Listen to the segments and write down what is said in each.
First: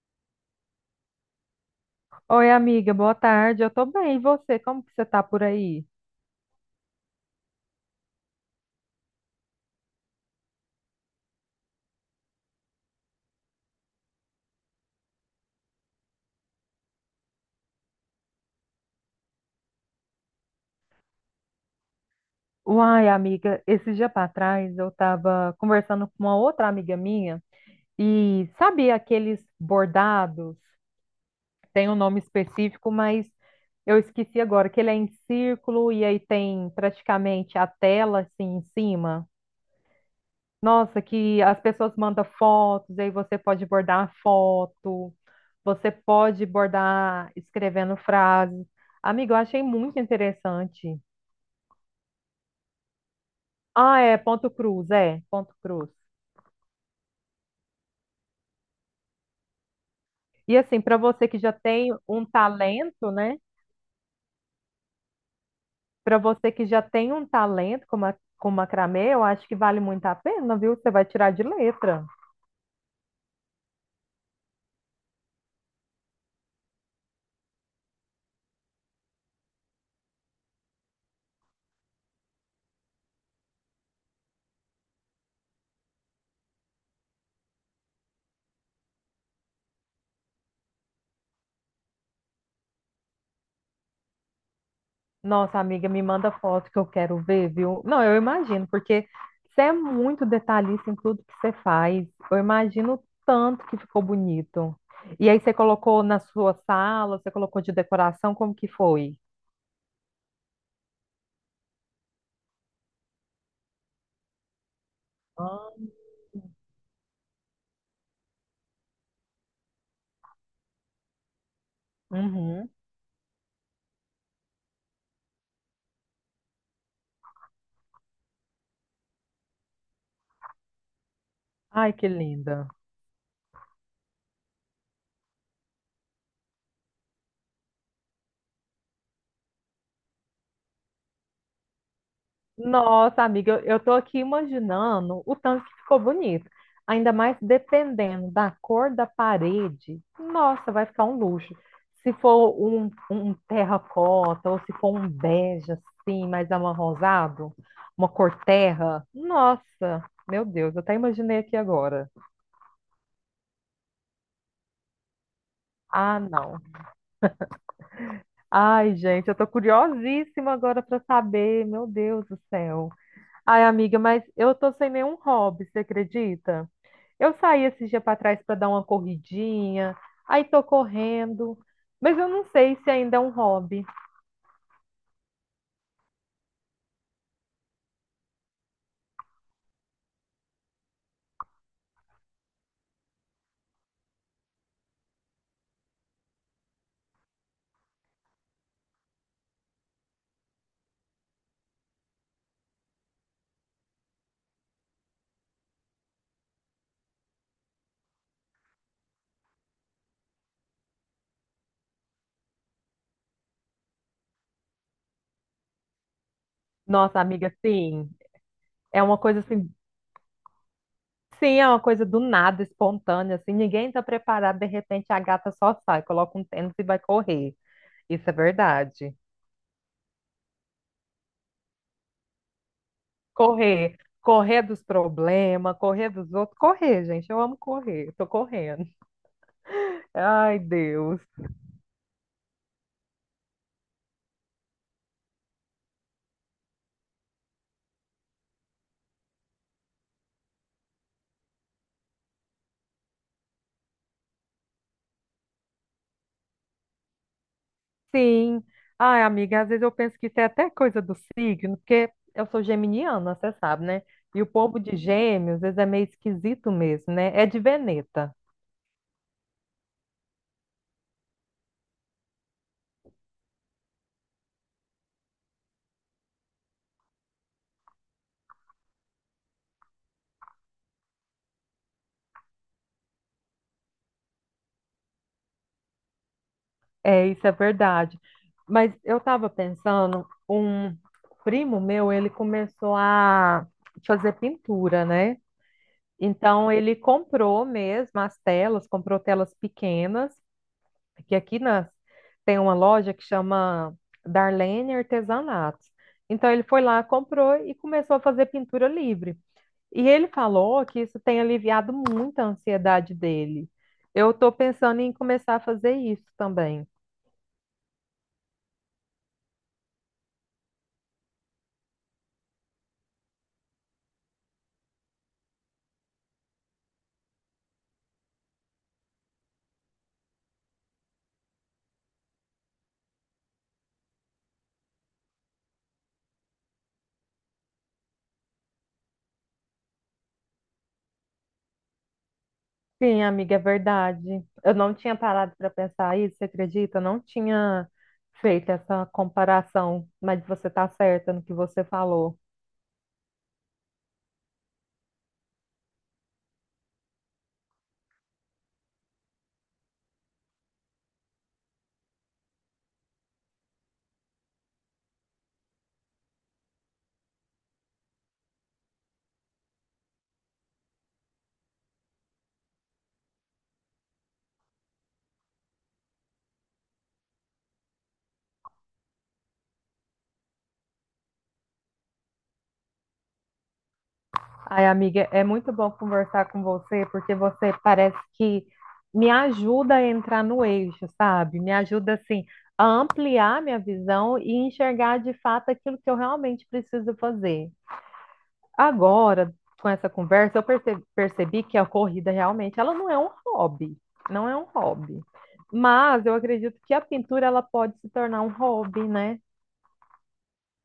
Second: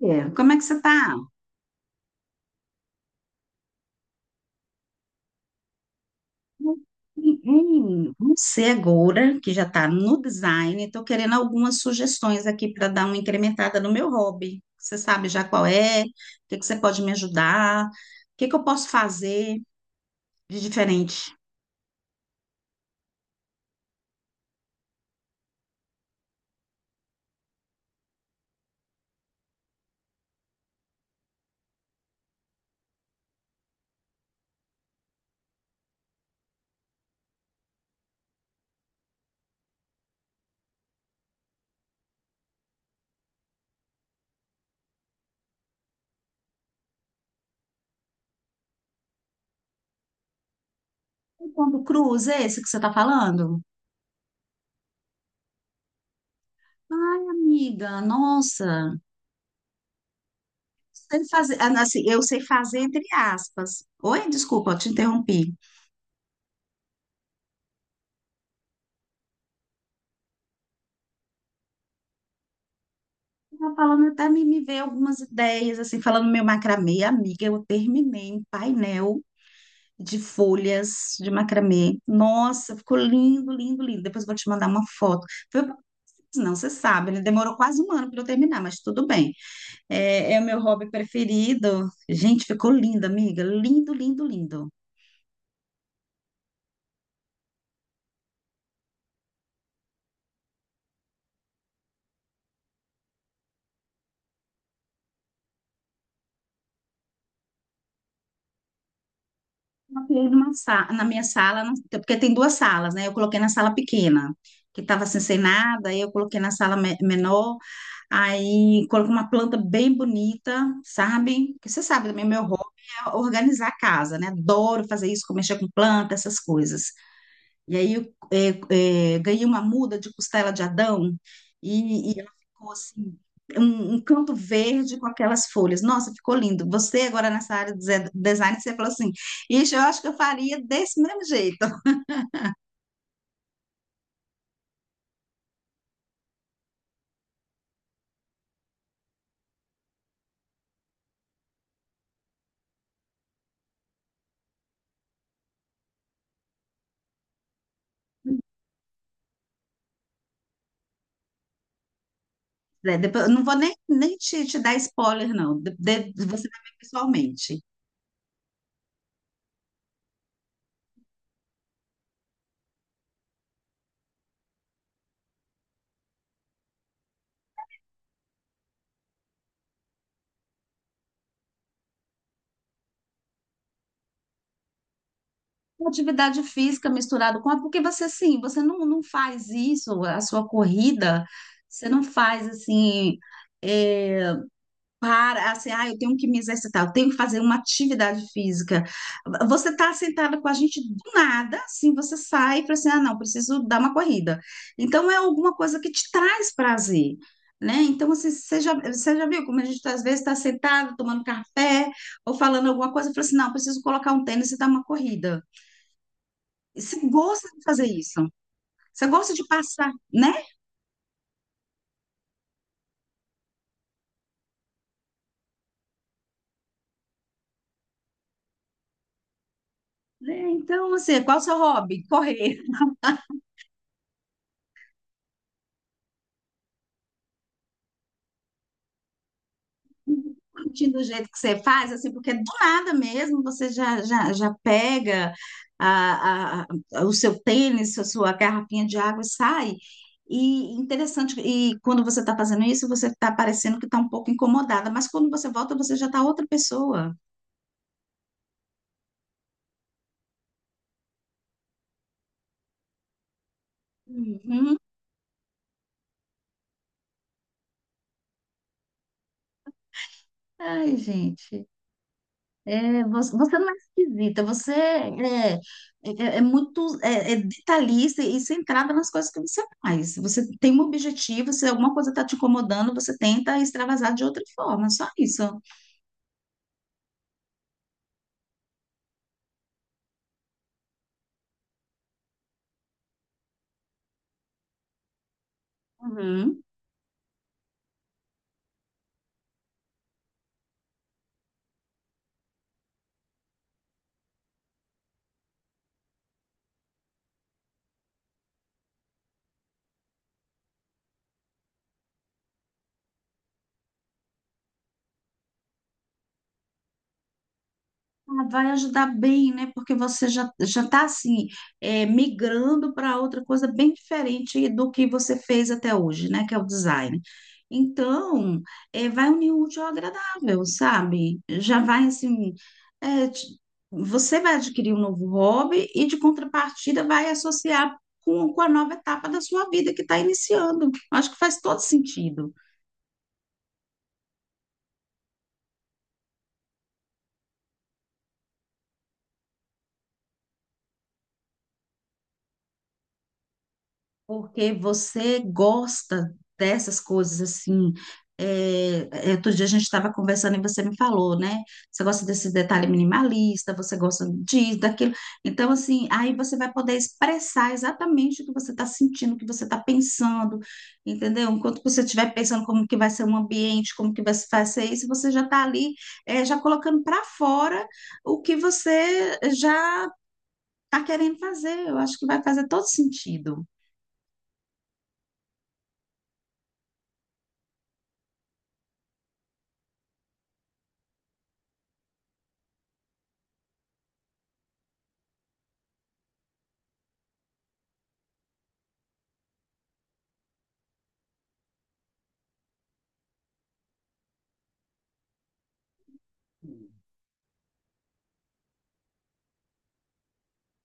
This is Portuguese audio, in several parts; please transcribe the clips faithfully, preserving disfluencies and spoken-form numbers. É, como é que você está? Oi, amiga, boa tarde. Eu tô bem. E você? Como que você tá por aí? Você agora, que já está no design, estou querendo algumas sugestões aqui para dar uma incrementada no meu hobby. Você sabe já qual é? O que que você pode me ajudar? O que que eu posso fazer de diferente? Uai, amiga, esse dia para trás eu tava conversando com uma outra amiga minha e sabe aqueles bordados? Tem um nome específico, mas eu esqueci agora que ele é em círculo e aí tem praticamente a tela assim em cima. Nossa, que as pessoas mandam fotos, aí você pode bordar a foto, você pode bordar escrevendo frases. Amiga, eu achei muito interessante. O pombo cruz, é esse que você está falando? Ah, é, ponto cruz, é, ponto cruz. Ai, amiga, nossa. E assim, para Sei você que já fazer, ah, tem assim, eu um sei fazer entre talento, né? aspas. Oi, desculpa, eu te interrompi. Para você que já tem um talento como ma com macramê, eu acho que vale muito a pena, viu? Você vai tirar de letra. Tava falando até me, me veio algumas ideias, assim, falando meu macramê, amiga, eu terminei um painel de folhas de macramê. Nossa, ficou lindo, lindo, lindo. Depois eu vou te mandar uma foto. Foi, uma coisa, não, você sabe, né? Demorou quase um ano para eu terminar, mas tudo bem. É, é o meu hobby preferido. Gente, ficou lindo, amiga. Lindo, lindo, lindo. Nossa, amiga, me manda foto que eu quero ver, viu? Não, eu imagino, porque você é muito detalhista em tudo que você faz. Eu imagino o tanto que ficou bonito. E aí você colocou na sua sala, você colocou de decoração, como que foi? Coloquei numa sa- na minha sala, na- porque tem duas salas, né? Eu coloquei na sala pequena, que estava assim, sem Ah. nada, aí eu coloquei na sala me- menor. Aí coloco uma planta bem bonita, sabe? Porque você sabe também, meu hobby Uhum. é organizar a casa, né? Adoro fazer isso, mexer com planta, essas coisas. E aí eu é, é, ganhei uma muda de costela de Adão Ai, que e, e ela linda. ficou assim, um, um canto verde com aquelas folhas. Nossa, ficou lindo. Você agora nessa área de ze- design, você falou assim, ixi, eu acho que eu faria desse mesmo jeito. Nossa, amiga, eu, eu tô aqui imaginando o tanto que ficou bonito. Ainda mais dependendo da cor da parede. Nossa, vai ficar um luxo. Se for um, um terracota ou se for um bege assim, mais amarronzado, uma cor terra. Nossa, meu Deus, eu até imaginei aqui agora. É, depois, eu não vou nem, nem te, te dar spoiler, não. De- Ah, de- Você não. vai ver pessoalmente. Ai, gente, eu tô curiosíssima agora para saber. Meu Deus do céu. Ai, amiga, mas eu tô sem nenhum hobby, você acredita? Eu saí esse dia para trás para dar uma corridinha, aí tô correndo, mas eu não sei se ainda é um hobby. Uma atividade física misturado com a, porque você assim, você não, não faz isso, a sua corrida, você não faz assim, é, para assim, ah, eu tenho que me exercitar, eu tenho que fazer uma atividade física. Você está sentada com a gente do nada, assim, você sai e fala assim, ah, não, preciso dar uma corrida. Então é alguma coisa que te traz prazer. Né? Então, assim, você já, você já viu como a gente às vezes está sentado, tomando café ou falando alguma coisa, e fala assim: não, preciso colocar um tênis e dar uma corrida. Você Nossa, gosta amiga, de fazer sim, isso? é Você uma gosta coisa de assim, passar, né? sim, é uma coisa do nada, espontânea, assim, ninguém tá preparado, de repente a gata só sai, coloca um tênis e vai correr. Isso é verdade. Né? Então, assim, qual é o seu hobby? Correr. Correr, correr dos problemas, correr dos outros, correr, gente, eu amo correr, tô correndo. Ai, Curtindo o Deus. jeito que você faz, assim, porque do nada mesmo você já, já, já pega a, a- a- o seu tênis, a sua garrafinha de água e sai. E interessante, e quando você está fazendo isso, você está parecendo que está um pouco incomodada, mas quando você volta, você já está outra pessoa. Sim. Ai, amiga, às vezes eu penso que isso é até coisa do signo, porque eu sou geminiana, você sabe, né? E o Uhum. povo de gêmeos, às vezes, é meio esquisito mesmo, né? É de Veneta. Ai, gente. É, você você não é esquisita, você é, é, é muito é, é detalhista e centrada nas coisas que você faz. Você tem um objetivo, se alguma coisa está te incomodando, você tenta extravasar de outra forma, só isso. É, isso é verdade. Mas eu estava pensando, um primo meu, ele começou a fazer pintura, né? Uhum. Então ele comprou mesmo as telas, comprou telas pequenas, que aqui nas, tem uma loja que chama Darlene Artesanatos. Então ele foi lá, comprou e começou a fazer pintura livre. E ele falou que isso tem aliviado muito a ansiedade dele. Eu estou pensando em começar a fazer isso também. Ah, vai ajudar bem, né? Porque você já já está assim é, migrando para outra coisa bem diferente do que você fez até hoje, né? Que é o design. Então, é, vai unir o útil ao agradável, sabe? Já vai assim, é, te- você vai adquirir um novo hobby e de contrapartida vai associar com, com a nova etapa da sua vida que está iniciando. Acho que faz todo sentido. Sim, amiga, é verdade. Eu não tinha parado para pensar isso, você acredita? Eu não tinha feito essa comparação, mas você está certa no que você falou. Porque você gosta dessas coisas assim. É, é, outro dia a gente estava conversando e você me falou, né? Você gosta desse detalhe minimalista, você gosta disso, daquilo. Então, assim, aí você vai poder expressar exatamente o que você está sentindo, o que você está pensando, entendeu? Enquanto você estiver pensando como que vai ser um ambiente, como que vai se- vai ser isso, você já está ali, é, já colocando para fora o que você já está querendo fazer. Eu acho que vai fazer todo sentido. Ai, amiga, é muito bom conversar com você, porque você parece que me ajuda a entrar no eixo, sabe? Me ajuda, assim, a ampliar minha visão e enxergar de fato aquilo que eu realmente preciso fazer. Agora, com essa conversa, eu perce- percebi que a corrida realmente, ela não é um hobby, não é um hobby. Mas eu acredito que a pintura, ela pode se tornar um hobby, né?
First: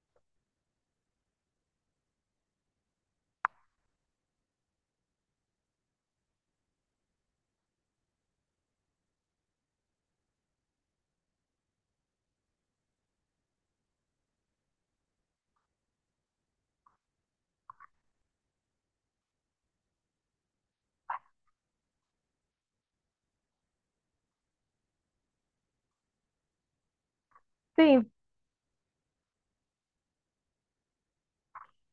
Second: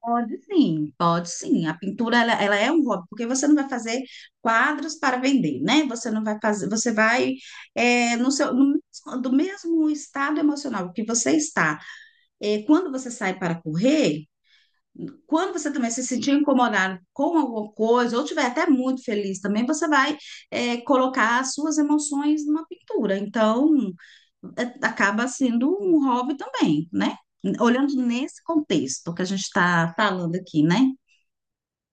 Pode sim, pode sim. A pintura ela, ela é um hobby, porque você não vai fazer quadros para vender, né? Você não vai fazer, você vai é, no seu no, mesmo- do mesmo estado emocional que você está. É, quando você sai para correr, quando você também se sentir incomodado com alguma coisa, ou estiver até muito feliz também, você vai é, colocar as suas emoções numa pintura. Então, é, acaba sendo um hobby também, né? Olhando Sim. nesse contexto que a gente está falando aqui, né?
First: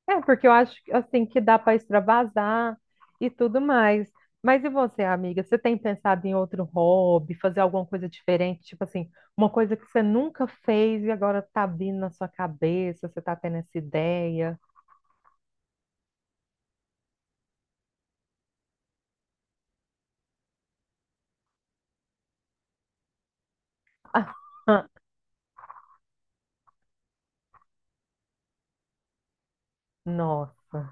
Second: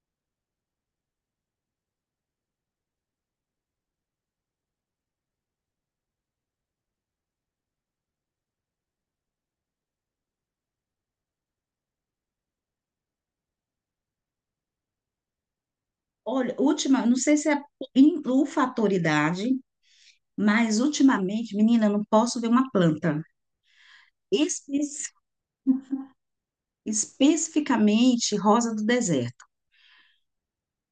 É, porque eu acho assim que dá para extravasar e tudo mais. Mas e você, amiga? Você tem pensado em outro hobby, fazer alguma coisa diferente? Tipo assim, uma coisa que você nunca fez e agora tá vindo na sua cabeça, você tá tendo essa ideia. Olha, última, não sei se é in- o fator idade, mas ultimamente, menina, eu não posso ver uma planta. Espe- especificamente rosa do deserto. Nossa,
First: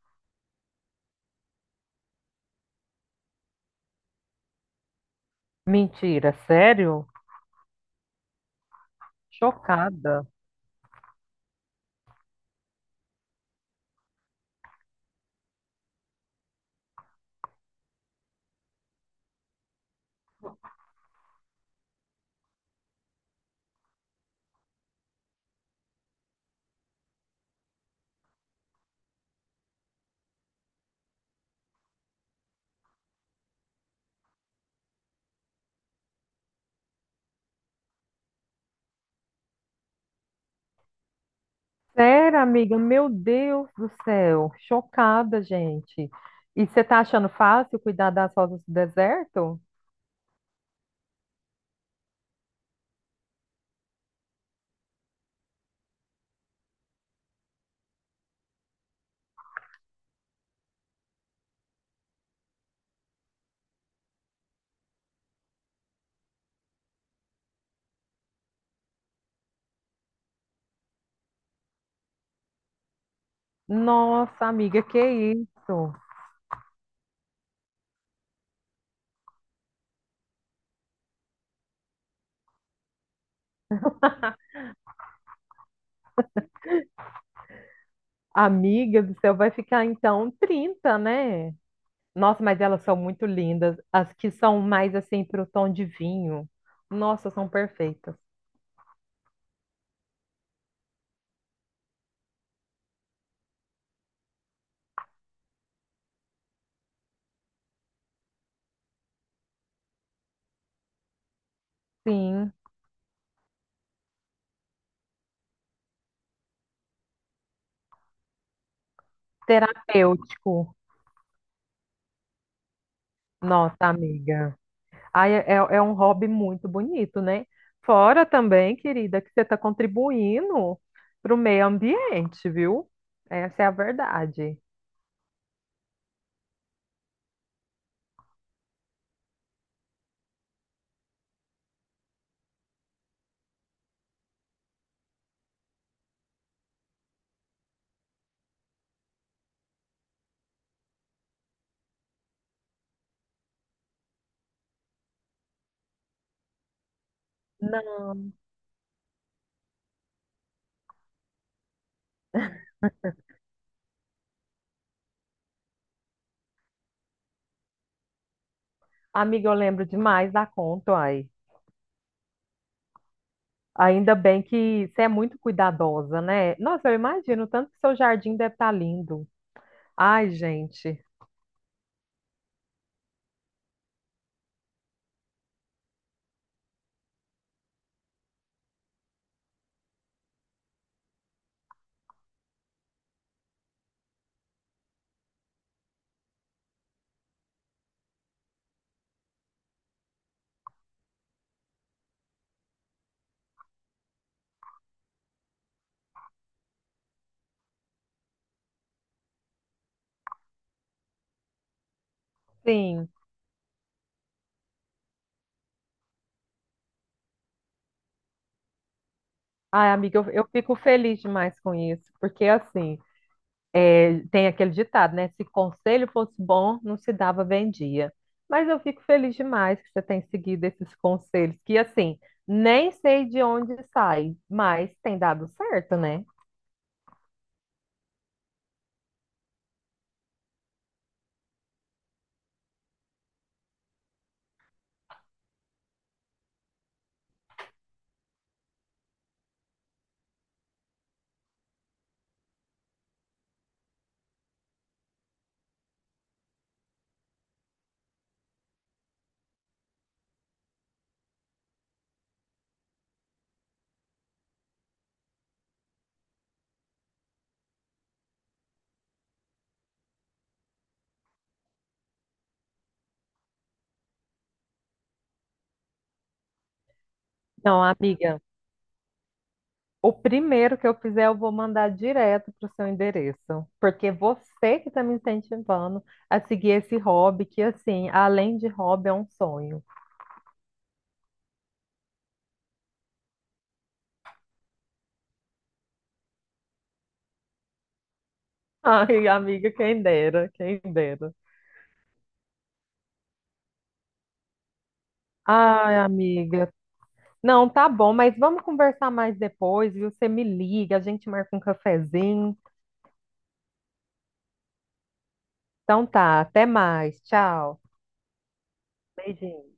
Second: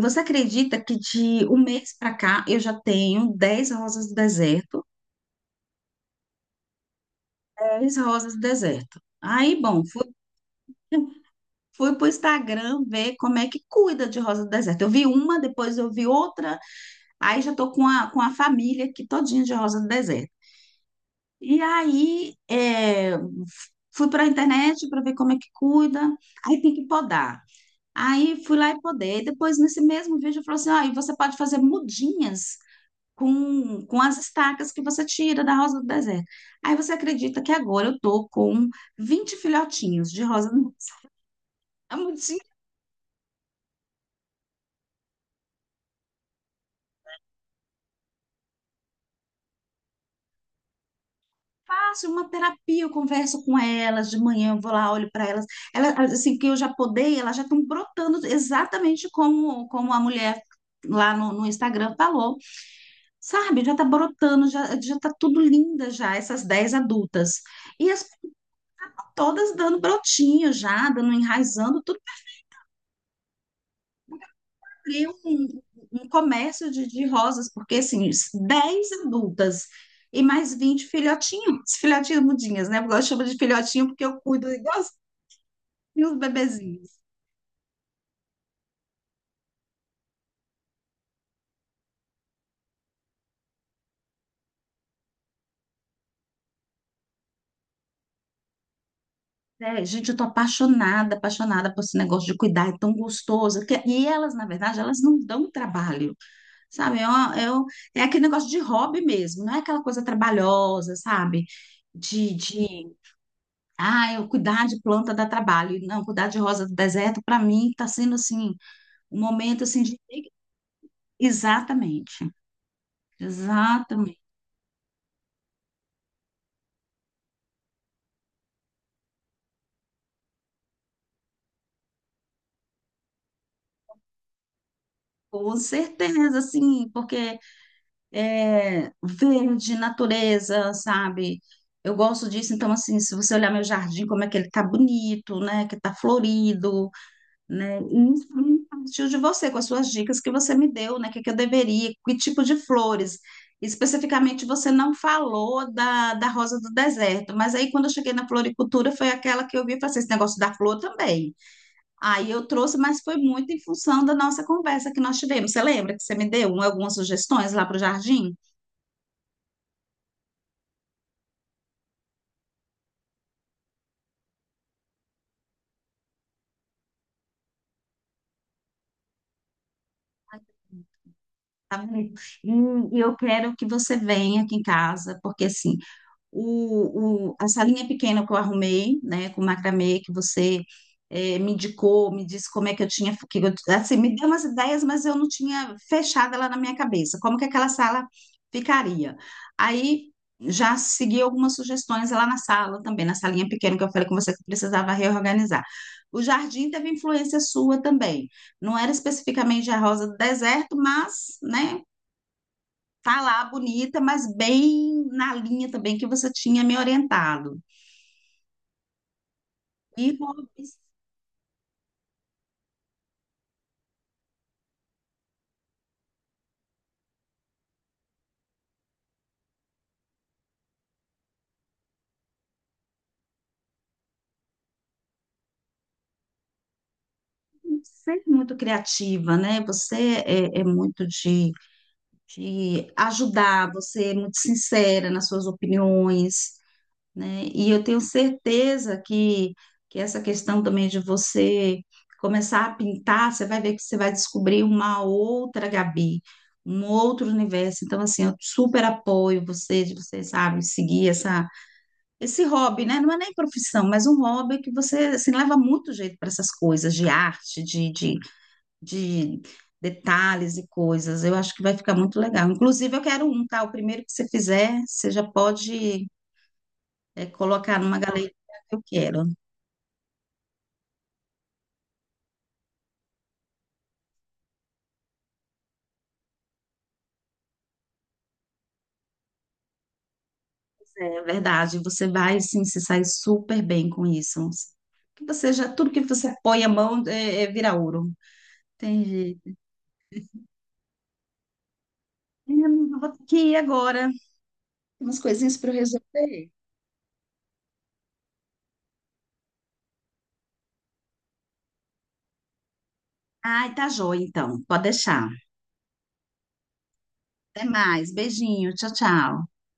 Você acredita que de um mês para cá eu já tenho dez rosas do deserto? mentira, sério? Dez rosas do deserto. Aí, bom, fui, Chocada. fui pro Instagram ver como é que cuida de rosa do deserto. Eu vi uma, depois eu vi outra, aí já tô com a, com a família aqui todinha de rosa do deserto. E aí, é, fui para a internet para ver como é que cuida, aí tem que podar. Aí fui lá e podei. Depois, nesse mesmo vídeo, falou assim: ó, e você pode fazer mudinhas com, com as estacas que você tira da rosa do deserto. Aí você acredita que agora eu tô com vinte filhotinhos de rosa do deserto? É muito assim, Sério, amiga? Meu Deus do céu, chocada, gente. E você tá achando fácil cuidar das rosas do deserto? fácil, uma terapia, eu converso com elas, de manhã eu vou lá, olho para elas. Elas, assim, que eu já podei, elas já estão brotando exatamente como, como a mulher lá no, no Instagram falou, sabe? Já tá brotando, já, já tá tudo linda já, essas dez adultas. E as todas dando brotinho já, dando, enraizando, Nossa, amiga, que abrir um, isso? um comércio de, de rosas, porque assim, dez adultas e mais vinte filhotinhos, filhotinhos mudinhas, né? Eu gosto de chamar de filhotinho porque eu cuido igualzinho os bebezinhos. Amiga do céu, vai ficar então trinta, né? Nossa, mas elas são muito lindas. As que são mais assim pro tom de vinho. Nossa, são perfeitas. É, gente, eu tô apaixonada, apaixonada por esse negócio de cuidar, é tão gostoso. Que- E elas, na verdade, elas não dão trabalho, sabe? É, uma- é um- é aquele negócio de hobby mesmo, não é aquela coisa trabalhosa, sabe? De, Sim, de, ah, eu cuidar de planta dá trabalho. Não, cuidar de rosa do deserto, para mim, tá sendo assim, um momento assim de. terapêutico. Exatamente, Nossa, exatamente. amiga. Ai, é, é é um hobby muito bonito, né? Fora também, querida, que você está contribuindo pro meio ambiente, viu? Essa é a verdade. Com certeza, sim, porque é verde, natureza, sabe? Eu gosto disso, então, assim, se você olhar meu jardim, como é que ele tá bonito, né? Que tá florido, né? E isso pra mim partiu de você, com as suas dicas que você me deu, né? O que que eu deveria, que tipo de flores. Especificamente, você não falou da, da rosa do deserto, mas aí quando eu cheguei na Não, floricultura, foi aquela que eu vi e falei, assim, esse negócio da flor também. Aí eu trouxe, mas foi muito em função da nossa conversa que nós tivemos. Você lembra que você me deu um- algumas sugestões lá para o jardim? amiga, eu lembro demais da conta. Ainda bem que você é muito cuidadosa, né? Nossa, eu imagino o tanto que seu jardim deve estar lindo. Ai, gente, Tá vendo? E e eu quero que você venha aqui em casa, porque assim, o, o- a salinha pequena que eu arrumei, né, com macramê, que você eh, me indicou, me disse como é que eu tinha, que eu- assim, me deu umas ideias, mas eu não tinha fechado ela na minha cabeça, como que aquela sala ficaria. Aí já segui algumas sugestões lá na sala também, na salinha pequena que eu falei com você que eu precisava reorganizar. O jardim teve influência sua também. Não era especificamente a rosa do deserto, mas, né, sim. tá lá bonita, mas bem na linha também que você tinha me orientado. Ai, E amiga, eu, eu fico hobbies, feliz demais com isso, porque assim, é, tem aquele ditado, né? Se conselho fosse bom, não se dava vendia. Mas eu fico feliz demais que você tem seguido esses conselhos, que assim, nem sei de onde sai, mas tem dado certo, né? sempre muito criativa, né? Você é, é muito de, de ajudar, você é muito sincera nas suas opiniões, né? E eu tenho certeza que, que essa questão também de você começar a pintar, você vai ver que você vai descobrir uma outra Gabi, um outro universo. Então, assim, eu super apoio você, de você, sabe, seguir essa esse hobby, né? Não é nem profissão, mas um hobby que você assim, leva muito jeito para essas coisas de arte, de, de, de detalhes e coisas. Eu acho que vai ficar muito legal. Inclusive, eu quero um, tá? O primeiro que você fizer, você já pode eh, colocar Não, numa galeria amiga. que eu quero. O primeiro que eu fizer, eu vou mandar direto para o seu endereço, porque você que está me incentivando a seguir esse hobby, que assim, além de hobby, é um sonho. É verdade, você vai sim se sair super bem com isso. Que você já, tudo que você põe a mão é, é vira ouro. Ai, Entendi. amiga, quem dera, quem dera. Eu vou ter que ir agora. Tem umas coisinhas para eu Ai, resolver. amiga. Não, tá bom, mas vamos conversar mais depois, viu? Você me liga, a gente marca um cafezinho. Ai, tá joia, então. Pode deixar. Então tá, até mais. Até Tchau. mais. Beijinho. Tchau, tchau. Beijinho.